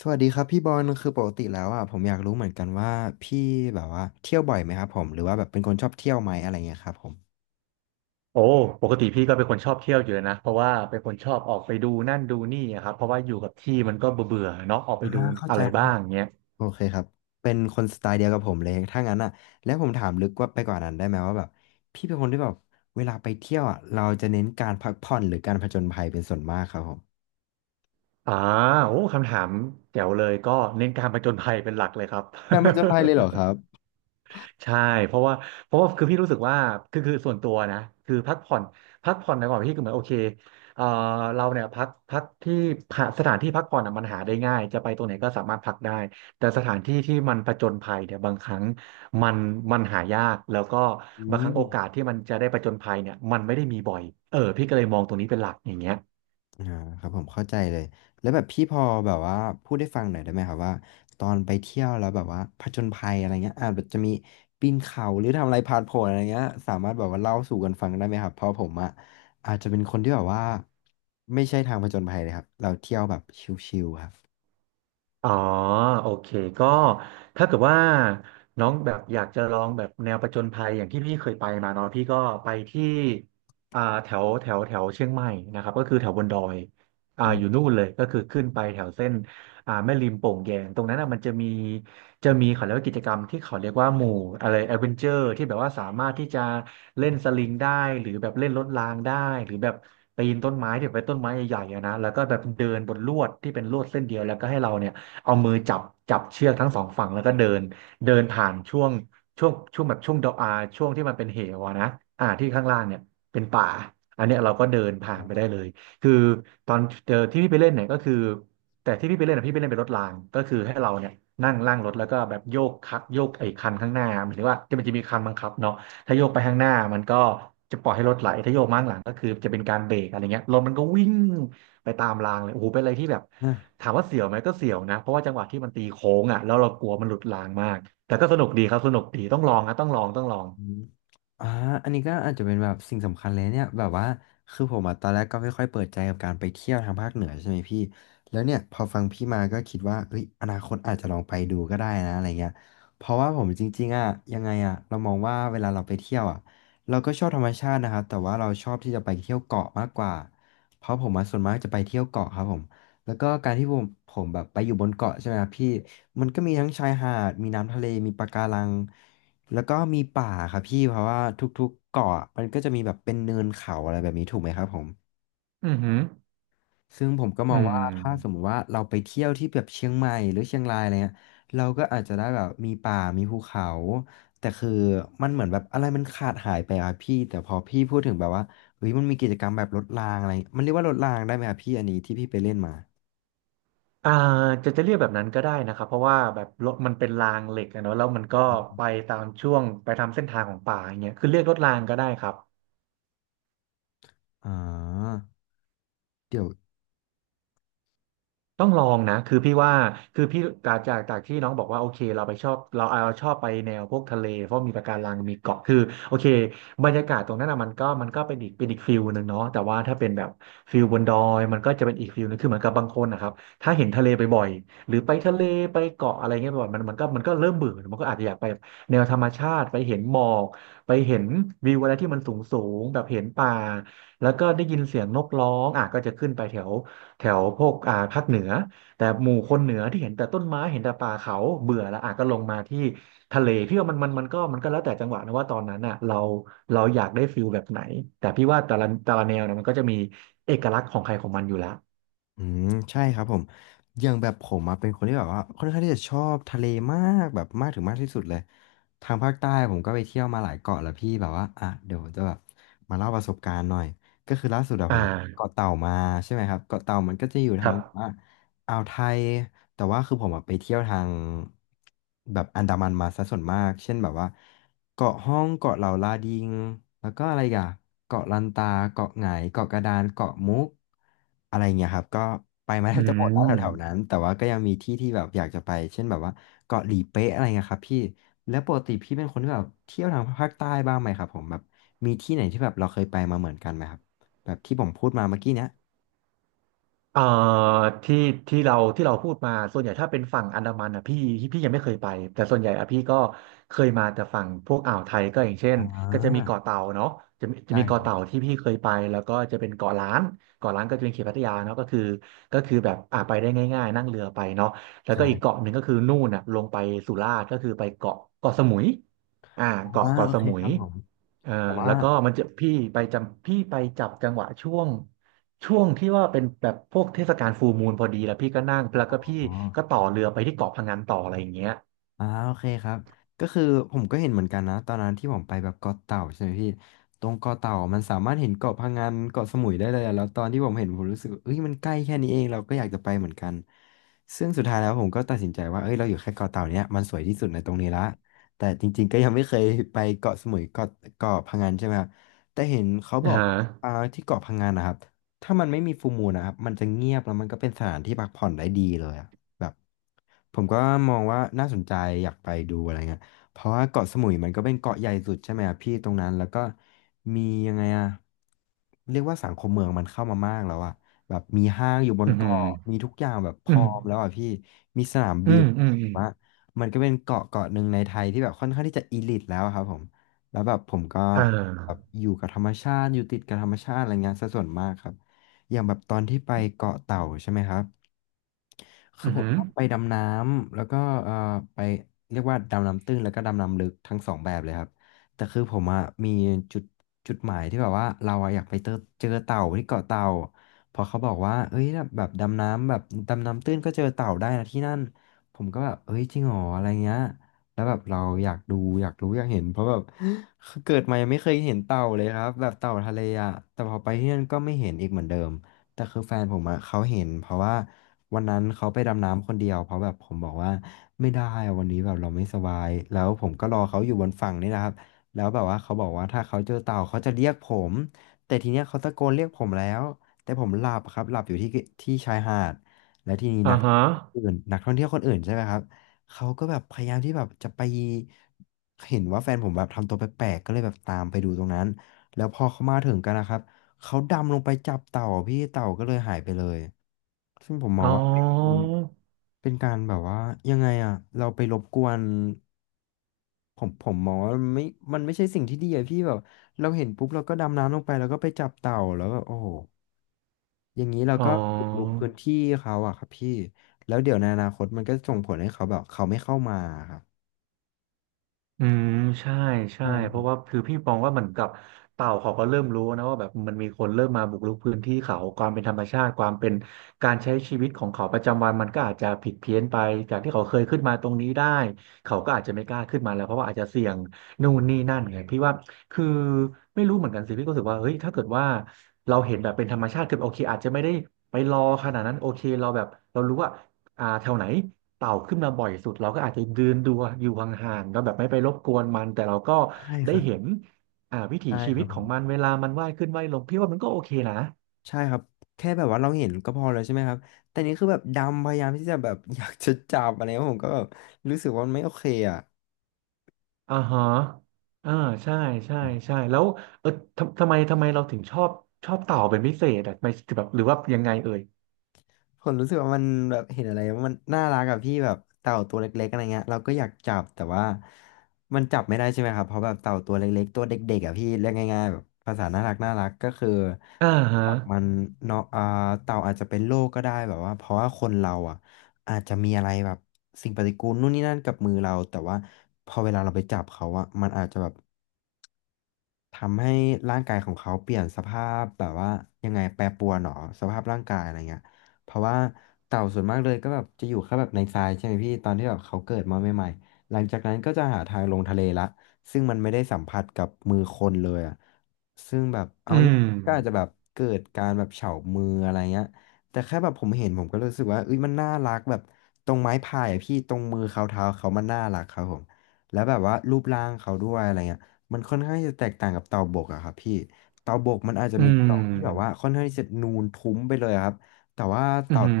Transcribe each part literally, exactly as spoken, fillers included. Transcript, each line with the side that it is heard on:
left: สวัสดีครับพี่บอลคือปกติแล้วอ่ะผมอยากรู้เหมือนกันว่าพี่แบบว่าเที่ยวบ่อยไหมครับผมหรือว่าแบบเป็นคนชอบเที่ยวไหมอะไรเงี้ยครับผม
right: โอ้ปกติพี่ก็เป็นคนชอบเที่ยวอยู่แล้วนะเพราะว่าเป็นคนชอบออกไปดูนั่นดูนี่อะครับเพราะว่าอยู่กับที่มันก็เบื่อเบื่อเนาะออกไป
left: อ่า
right: ดู
left: เข้า
right: อะ
left: ใจ
right: ไร
left: แล้ว
right: บ้า
left: ครั
right: ง
left: บ
right: เงี้ย
left: โอเคครับเป็นคนสไตล์เดียวกับผมเลยถ้างั้นอ่ะแล้วผมถามลึกว่าไปกว่านั้นได้ไหมว่าแบบพี่เป็นคนที่แบบเวลาไปเที่ยวอ่ะเราจะเน้นการพักผ่อนหรือการผจญภัยเป็นส่วนมากครับผม
right: อ่าโอ้คำถามแจ๋วเลยก็เน้นการผจญภัยเป็นหลักเลยครับ
left: การผจญภัยเลยเหรอครั บ
right: ใช่เพราะว่าเพราะว่าคือพี่รู้สึกว่าคือคือส่วนตัวนะคือพักผ่อนพักผ่อนในก่อนพี่คือเหมือนโอเคเอ่อเราเนี่ยพักพักที่พักสถานที่พักผ่อนอะมันหาได้ง่ายจะไปตรงไหนก็สามารถพักได้แต่สถานที่ที่มันผจญภัยเนี่ยบางครั้งมันมันหายากแล้วก็
left: อื
right: บางครั้ง
left: ม
right: โอกาสที่มันจะได้ผจญภัยเนี่ยมันไม่ได้มีบ่อยเออพี่ก็เลยมองตรงนี้เป็นหลักอย่างเงี้ย
left: อ่าครับผมเข้าใจเลยแล้วแบบพี่พอแบบว่าพูดได้ฟังหน่อยได้ไหมครับว่าตอนไปเที่ยวแล้วแบบว่าผจญภัยอะไรเงี้ยอาจจะมีปีนเขาหรือทำอะไรผ่านผลอะไรเงี้ยสามารถแบบว่าเล่าสู่กันฟังได้ไหมครับเพราะผมอ่ะอาจจะเป็นคนที่แบบว่าไม่ใช่ทางผจญภัยเลยครับเราเที่ยวแบบชิลๆครับ
right: อ๋อโอเคก็ถ้าเกิดว่าน้องแบบอยากจะลองแบบแนวผจญภัยอย่างที่พี่เคยไปมาเนาะพี่ก็ไปที่อ่าแถวแถวแถวเชียงใหม่นะครับก็คือแถวบนดอยอ่า
left: อื
right: อยู่นู่นเลยก็คือขึ้นไปแถวเส้นอ่าแม่ริมโป่งแยงตรงนั้นอ่ะมันจะมีจะมีเขาเรียกว่ากิจกรรมที่เขาเรียกว่าหมู่อะไรแอดเวนเจอร์ที่แบบว่าสามารถที่จะเล่นสลิงได้หรือแบบเล่นรถรางได้หรือแบบปีนต้นไม้ที่เป็นต้นไม้ใหญ่ๆอะนะแล้วก็แบบเดินบนลวดที่เป็นลวดเส้นเดียวแล้วก็ให้เราเนี่ย เอามือจับจับเชือกทั้งสองฝั่งแล้วก็เดินเดินผ่านช่วงช่วงช่วงแบบช่วงดอกอาช่วงที่มันเป็นเหวอะนะอ่าที่ข้างล่างเนี่ยเป็นป่าอันเนี้ยเราก็เดินผ่านไปได้เลยคือตอนเจอที่พี่ไปเล่นเนี่ยก็คือแต่ที่พี่ไปเล่นอะพี่ไปเล่นเป็นรถรางก็คือให้เราเนี่ยนั่งล่างรถแล้วก็แบบโยกคักโยกไอ้คันข้างหน้าหมายถึงว่าจะมันจะมีคันบังคับเนาะถ้าโยกไปข้างหน้ามันก็จะปล่อยให้รถไหลถ้าโยกมาข้างหลังก็คือจะเป็นการเบรกอะไรเงี้ยรถมันก็วิ่ง ไปตามรางเลยโอ้โหเป็นอะไรที่แบบ
left: ม
right: ถามว่าเสียวไหมก็เสียวนะเพราะว่าจังหวะที่มันตีโค้งอ่ะแล้วเรากลัวมันหลุดรางมากแต่ก็สนุกดีครับสนุกดีต้องลองนะต้องลองต้องลอง
left: อืมอ่าอันนี้ก็อาจจะเป็นแบบสิ่งสำคัญเลยเนี่ยแบบว่าคือผมอ่ะตอนแรกก็ไม่ค่อยเปิดใจกับการไปเที่ยวทางภาคเหนือใช่ไหมพี่แล้วเนี่ยพอฟังพี่มาก็คิดว่าเอ้ยอนาคตอาจจะลองไปดูก็ได้นะอะไรเงี้ยเพราะว่าผมจริงๆอ่ะยังไงอ่ะเรามองว่าเวลาเราไปเที่ยวอ่ะเราก็ชอบธรรมชาตินะครับแต่ว่าเราชอบที่จะไปเที่ยวเกาะมากกว่าเพราะผมอ่ะส่วนมากจะไปเที่ยวเกาะครับผมแล้วก็การที่ผมผมแบบไปอยู่บนเกาะใช่ไหมครับพี่มันก็มีทั้งชายหาดมีน้ำทะเลมีปะการัง แล้วก็มีป่าครับพี่เพราะว่าทุกๆเกาะมันก็จะมีแบบเป็นเนินเขาอะไรแบบนี้ถูกไหมครับผม
right: อือหือ
left: ซึ่งผมก็ม
right: อื
left: อง
right: ม
left: ว่าถ้าสมมติว่าเราไปเที่ยวที่แบบเชียงใหม่หรือเชียงรายอะไรเงี้ยเราก็อาจจะได้แบบมีป่ามีภูเขาแต่คือมันเหมือนแบบอะไรมันขาดหายไปอะพี่แต่พอพี่พูดถึงแบบว่าเฮ้ยมันมีกิจกรรมแบบรถรางอะไรมันเรียกว่ารถรางได้ไหมครับพี่อันนี้ที่พี่ไปเล่นมา
right: อ่าจะจะเรียกแบบนั้นก็ได้นะครับเพราะว่าแบบรถมันเป็นรางเหล็กอะเนอะแล้วมันก็ไปตามช่วงไปตามเส้นทางของป่าอย่างเงี้ยคือเรียกรถรางก็ได้ครับ
left: อ่าเดี๋ยว
right: ต้องลองนะคือพี่ว่าคือพี่จากจากจากที่น้องบอกว่าโอเคเราไปชอบเราเอาชอบไปแนวพวกทะเลเพราะมีปะการังมีเกาะคือโอเคบรรยากาศตรงนั้นอ่ะมันก็มันก็เป็นอีกเป็นอีกฟิลหนึ่งเนาะแต่ว่าถ้าเป็นแบบฟิลบนดอยมันก็จะเป็นอีกฟิลหนึงคือเหมือนกับบางคนนะครับถ้าเห็นทะเลบ่อยๆหรือไปทะเลไปเกาะอะไรเงี้ยบ่อยๆมันมันก็มันก็เริ่มเบื่อมันก็อาจจะอยากไปแนวธรรมชาติไปเห็นหมอกไปเห็นวิวอะไรที่มันสูงสูงแบบเห็นป่าแล้วก็ได้ยินเสียงนกร้องอ่ะก็จะขึ้นไปแถว แถวพวกอ่าภาคเหนือแต่หมู่คนเหนือที่เห็นแต่ต้นไม้เห็นแต่ป่าเขาเบื่อแล้วอาจก็ลงมาที่ทะเลพี่ว่ามันมันมันก็มันก็แล้วแต่จังหวะนะว่าตอนนั้นอ่ะเราเราอยากได้ฟิลแบบไหนแต่พี่ว่าแต่ละแต่ละแนวนะมันก็จะมีเอกลักษณ์ของใครของมันอยู่แล้ว
left: อืมใช่ครับผมอย่างแบบผมอะเป็นคนที่แบบว่าค่อนข้างที่จะชอบทะเลมากแบบมากถึงมากที่สุดเลยทางภาคใต้ผมก็ไปเที่ยวมาหลายเกาะแล้วพี่แบบว่าอ่ะเดี๋ยวจะแบบมาเล่าประสบการณ์หน่อยก็คือล่าสุดอะ
right: อ่
left: ผมเกาะ
right: า
left: เต่ามาใช่ไหมครับเกาะเต่ามันก็จะอยู่
right: ค
left: ทาง
right: รั
left: แบบว่า
right: บ
left: อ่าวไทยแต่ว่าคือผมอะไปเที่ยวทางแบบอันดามันมาซะส่วนมากเช่นแบบว่าเกาะห้องเกาะเหล่าลาดิงแล้วก็อะไรอีกอะเกาะลันตาเกาะไหงเกาะกระดานเกาะมุกอะไรเงี้ยครับก็ไปมาแท
right: อื
left: บจะหมดแล้วแถวๆนั้
right: ม
left: นแต่ว่าก็ยังมีที่ที่แบบอยากจะไปเช่นแบบว่าเกาะหลีเป๊ะอะไรเงี้ยครับพี่แล้วปกติพี่เป็นคนที่แบบเที่ยวทางภาคใต้บ้างไหมครับผมแบบมีที่ไหนที่แบบเราเคยไปมาเหมือนกันไหมครับแบบที่ผมพูดมาเมื่อกี้เนี้ย
right: เอ่อที่ที่เราที่เราพูดมาส่วนใหญ่ถ้าเป็นฝั่งอันดามันอ่ะพี่พี่ยังไม่เคยไปแต่ส่วนใหญ่อ่ะพี่ก็เคยมาแต่ฝั่งพวกอ่าวไทยก็อย่างเช่น
left: อ่
right: ก็จะมี
left: า
right: เกาะเต่าเนาะจะมีจะ
left: ใช่
right: มี
left: ค
right: เกาะ
left: รั
right: เต่าที่พี่เคยไปแล้วก็จะเป็นเกาะล้านเกาะล้านก็จะเป็นเขตพัทยาเนาะก็คือก็คือแบบอ่าไปได้ง่ายๆนั่งเรือไปเนาะแล้วก็อีก
left: บ
right: เกาะหนึ่งก็คือนู่นอ่ะลงไปสุราษฎร์ก็คือไปเกาะเกาะสมุยอ่า
left: อ
right: เกาะ
left: ่า
right: เกาะ
left: โอ
right: ส
left: เค
right: มุ
left: ค
right: ย
left: รับผม
right: เอ่อ
left: แต่ว่า
right: แล้วก็มันจะพี่ไปจำพี่ไปจับจังหวะช่วง ช่วงที่ว่าเป็นแบบพวกเทศกาลฟูลมูนพอดีแล้วพี่ก็นั่งแล้ว
left: อ๋
right: ก็พี่
left: อ
right: ก็ต่อเรือไปที่เกาะพะงันต่ออะไรอย่างเงี้ย
left: อ่าโอเคครับก็คือผมก็เห็นเหมือนกันนะตอนนั้นที่ผมไปแบบเกาะเต่าใช่ไหมพี่ตรงเกาะเต่ามันสามารถเห็นเกาะพะงันเกาะสมุยได้เลยอะแล้วตอนที่ผมเห็นผมรู้สึกว่าเอ้ยมันใกล้แค่นี้เองเราก็อยากจะไปเหมือนกันซึ่งสุดท้ายแล้วผมก็ตัดสินใจว่าเอ้ยเราอยู่แค่เกาะเต่าเนี้ยมันสวยที่สุดในตรงนี้ละแต่จริงๆก็ยังไม่เคยไปเกาะสมุยเกาะเกาะพะงันใช่ไหมครับแต่เห็นเขาบ
right: อ่า
left: อก
right: ฮะ
left: ว่าอ่าที่เกาะพะงันนะครับถ้ามันไม่มีฟูลมูนนะครับมันจะเงียบแล้วมันก็เป็นสถานที่พักผ่อนได้ดีเลยอะ แบบผมก็มองว่าน่าสนใจอยากไปดูอะไรเงี้ยเพราะว่าเกาะสมุยมันก็เป็นเกาะใหญ่สุดใช่ไหมอะพี่ตรงนั้นแล้วก็มียังไงอะเรียกว่าสังคมเมืองมันเข้ามามากแล้วอะแบบมีห้างอยู่บน
right: อืมอื
left: เกาะมีทุกอย่างแบบพ
right: ื
left: ร้อ
right: ม
left: มแล้วอะพี่มีสนาม
right: อื
left: บิน
right: ม
left: ผ
right: อืมอื
left: ม
right: ม
left: ว่ามันก็เป็นเกาะเกาะหนึ่งในไทยที่แบบค่อนข้างที่จะอีลิทแล้วอะครับผมแล้วแบบผมก็
right: อ่
left: แบบ
right: า
left: อยู่กับธรรมชาติอยู่ติดกับธรรมชาติอะไรเงี้ยซะส่วนมากครับอย่างแบบตอนที่ไปเกาะเต่าใช่ไหมครับ คื
right: อื
left: อ
right: มอ
left: ผ
right: หื
left: ม
right: อ
left: ต้องไปดำน้ำแล้วก็เอ่อไปเรียกว่าดำน้ำตื้นแล้วก็ดำน้ำลึกทั้งสองแบบเลยครับแต่คือผมอะมีจุดจุดหมายที่แบบว่าเราอะอยากไปเจอเจอเต่าที่เกาะเต่าเพอเขาบอกว่าเอ้ยแบบดำน้ำแบบดำน้ำตื้นก็เจอเต่าได้นะที่นั่นผมก็แบบเอ้ยจริงเหรออะไรเงี้ยแล้วแบบเราอยากดูอยากรู้อยากเห็นเพราะแบบ เกิดมายังไม่เคยเห็นเต่าเลยครับแบบเต่าทะเลอะแต่พอไปที่นั่นก็ไม่เห็นอีกเหมือนเดิม แต่คือแฟนผมอะเขาเห็นเพราะว่าวันนั้นเขาไปดำน้ำคนเดียวเพราะแบบผมบอกว่าไม่ได้อะวันนี้แบบเราไม่สบายแล้วผมก็รอเขาอยู่บนฝั่งนี่นะครับแล้วแบบว่าเขาบอกว่าถ้าเขาเจอเต่าเขาจะเรียกผมแต่ทีเนี้ยเขาตะโกนเรียกผมแล้วแต่ผมหลับครับหลับอยู่ที่ที่ชายหาดและทีนี้
right: อ่า
left: นัก
right: ฮะ
left: อื่นนักท่องเที่ยวคนอื่นใช่ไหมครับเขาก็แบบพยายามที่แบบจะไปเห็นว่าแฟนผมแบบทำตัวแปลกๆก็เลยแบบตามไปดูตรงนั้นแล้วพอเขามาถึงกันนะครับ เขาดำลงไปจับเต่าอะพี่เต่าก็เลยหายไปเลยซึ่งผมม
right: อ๋
left: อง
right: อ
left: ว่าเป็นเป็นการแบบว่ายังไงอะเราไปรบกวนผมผมมองว่ามันไม่มันไม่ใช่สิ่งที่ดีอะพี่แบบเราเห็นปุ๊บเราก็ดำน้ำลงไปแล้วก็ไปจับเต่าแล้วแบบโอ้โหอย่างนี้เรา
right: อ๋อ
left: ก็บุกรุกพื้นที่เขาอะครับพี่แล้วเดี๋ยวในอนาคตมันก็ส่งผลให้เขาแบบเขาไม่เข้ามาครับ
right: อืมใช่ใช่
left: ใช่ค
right: เพ
left: รั
right: ราะ
left: บ
right: ว่าคือพี่มองว่าเหมือนกับเต่าเขาก็เริ่มรู้นะว่าแบบมันมีคนเริ่มมาบุกรุกพื้นที่เขาความเป็นธรรมชาติความเป็นการใช้ชีวิตของเขาประจำวันมันก็อาจจะผิดเพี้ยนไปจากที่เขาเคยขึ้นมาตรงนี้ได้เขาก็อาจจะไม่กล้าขึ้นมาแล้วเพราะว่าอาจจะเสี่ยงนู่นนี่นั่นไงพี่ว่าคือไม่รู้เหมือนกันสิพี่ก็รู้สึกว่าเฮ้ยถ้าเกิดว่าเราเห็นแบบเป็นธรรมชาติคือโอเคอาจจะไม่ได้ไปรอขนาดนั้นโอเคเราแบบเรารู้ว่าอ่าแถวไหน เต่าขึ้นมาบ่อยสุดเราก็อาจจะเดืนดูอยู่ห่างๆเราแบบไม่ไปรบกวนมันแต่เราก็
left: ใช่ค
right: ได้
left: รับ
right: เห็นอ่าวิถี
left: ใช่
right: ชี
left: ค
right: วิ
left: รั
right: ต
left: บ
right: ข
left: ผ
right: อง
left: ม
right: มันเวลามันว่ายขึ้นว่ายลงพี่ว่ามันก็โอเคนะ
left: ใช่ครับแค่แบบว่าเราเห็นก็พอแล้วใช่ไหมครับแต่นี่คือแบบดำพยายามที่จะแบบ อยากจะจับอะไรเงี้ยผมก็แบบรู้สึกว่ามันไม่โอเคอ่ะ
right: อ่าฮะอ่าใช่ใช่ใช่แล้วเออทำทำไมทำไมเราถึงชอบชอบเต่าเป็นพิเศษอ่ะไม่แบบหรือว่ายังไงเอ่ย
left: ผมรู้สึกว่ามันแบบเห็นอะไรมันน่ารักกับพี่แบบเต่าตัวเล็กๆอะไรเงี้ยเราก็อยากจับแต่ว่ามันจับไม่ได้ใช่ไหมครับเพราะแบบเต่าตัวเล็กๆตัวเด็กๆอ่ะพี่เรียกง่ายๆแบบภาษาน่ารักน่ารักก็คือ
right: อ่า
left: ถ้า
right: ฮะ
left: จับมันเนาะอ่าเต่าอาจจะเป็นโรคก็ได้แบบว่าเพราะว่าคนเราอ่ะอาจจะมีอะไรแบบสิ่งปฏิกูลนู่นนี่นั่นกับมือเราแต่ว่าพอเวลาเราไปจับเขาอ่ะมันอาจจะแบบ ทำให้ร่างกายของเขาเปลี่ยนสภาพแบบว่ายังไงแปรปรวนหรอสภาพร่างกายอะไรเงี้ยเพราะว่าเต่าส่วนมากเลยก็แบบจะอยู่แค่แบบในทรายใช่ไหมพี่ตอนที่แบบเขาเกิดมาใหม่ๆหลังจากนั้นก็จะหาทางลงทะเลละซึ่งมันไม่ได้สัมผัสกับมือคนเลยอ่ะซึ่งแบบเอา
right: อื
left: ง่าย
right: ม
left: ๆก็อาจจะแบบเกิดการแบบเฉามืออะไรเงี้ยแต่แค่แบบผมเห็นผมก็รู้สึกว่าเอ้ยมันน่ารักแบบตรงไม้พายอะพี่ตรงมือเขาเท้าเขามันน่ารักครับผมแล้วแบบว่ารูปร่างเขาด้วยอะไรเงี้ย มันค่อนข้างจะแตกต่างกับเตาบกอะครับพี่เตาบกมันอาจจะ
right: อื
left: มีกรอบที่แบบว่า
right: ม
left: ค่อนข้างที่จะนูนทุ้มไปเลยอะครับแต่ว่า
right: อืม
left: เตา
right: อหืม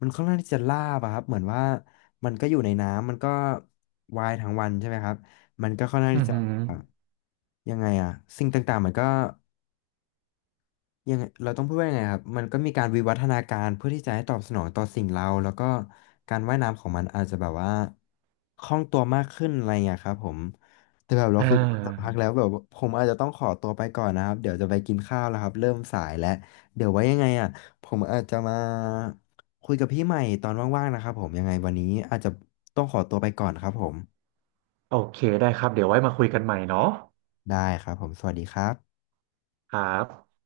left: มันค่อนข้างที่จะลาบอะครับเหมือนว่ามันก็อยู่ในน้ำมันก็วายทั้งวันใช่ไหมครับมันก็ค่อนข้าง
right: ออื
left: ที่
right: อ
left: จะ
right: หือ
left: ยังไงอะสิ่งต่างๆมันก็ ยังไงเราต้องพูดว่ายังไงครับมันก็มีการวิวัฒนาการเพื่อที่จะให้ตอบสนองต่อสิ่งเราแล้วก็การว่ายน้ำของมันอาจจะแบบว่าคล่องตัวมากขึ้นอะไรเงี้ยครับผมแต่แบบเรา
right: อ่า
left: คุยกันสักพักแล้วแบบว่าผมอาจจะต้องขอตัวไปก่อนนะครับเดี๋ยวจะไปกินข้าวแล้วครับเริ่มสายแล้วเดี๋ยวไว้ยังไงอ่ะผมอาจจะมาคุยกับพี่ใหม่ตอนว่างๆนะครับผมยังไงวันนี้อาจจะต้องขอตัวไปก่อนครับผม
right: โอเคได้ครับเดี๋ยวไว้มาคุยกันใหม่เนาะ
left: ได้ครับผมสวัสดีครับ
right: ครับ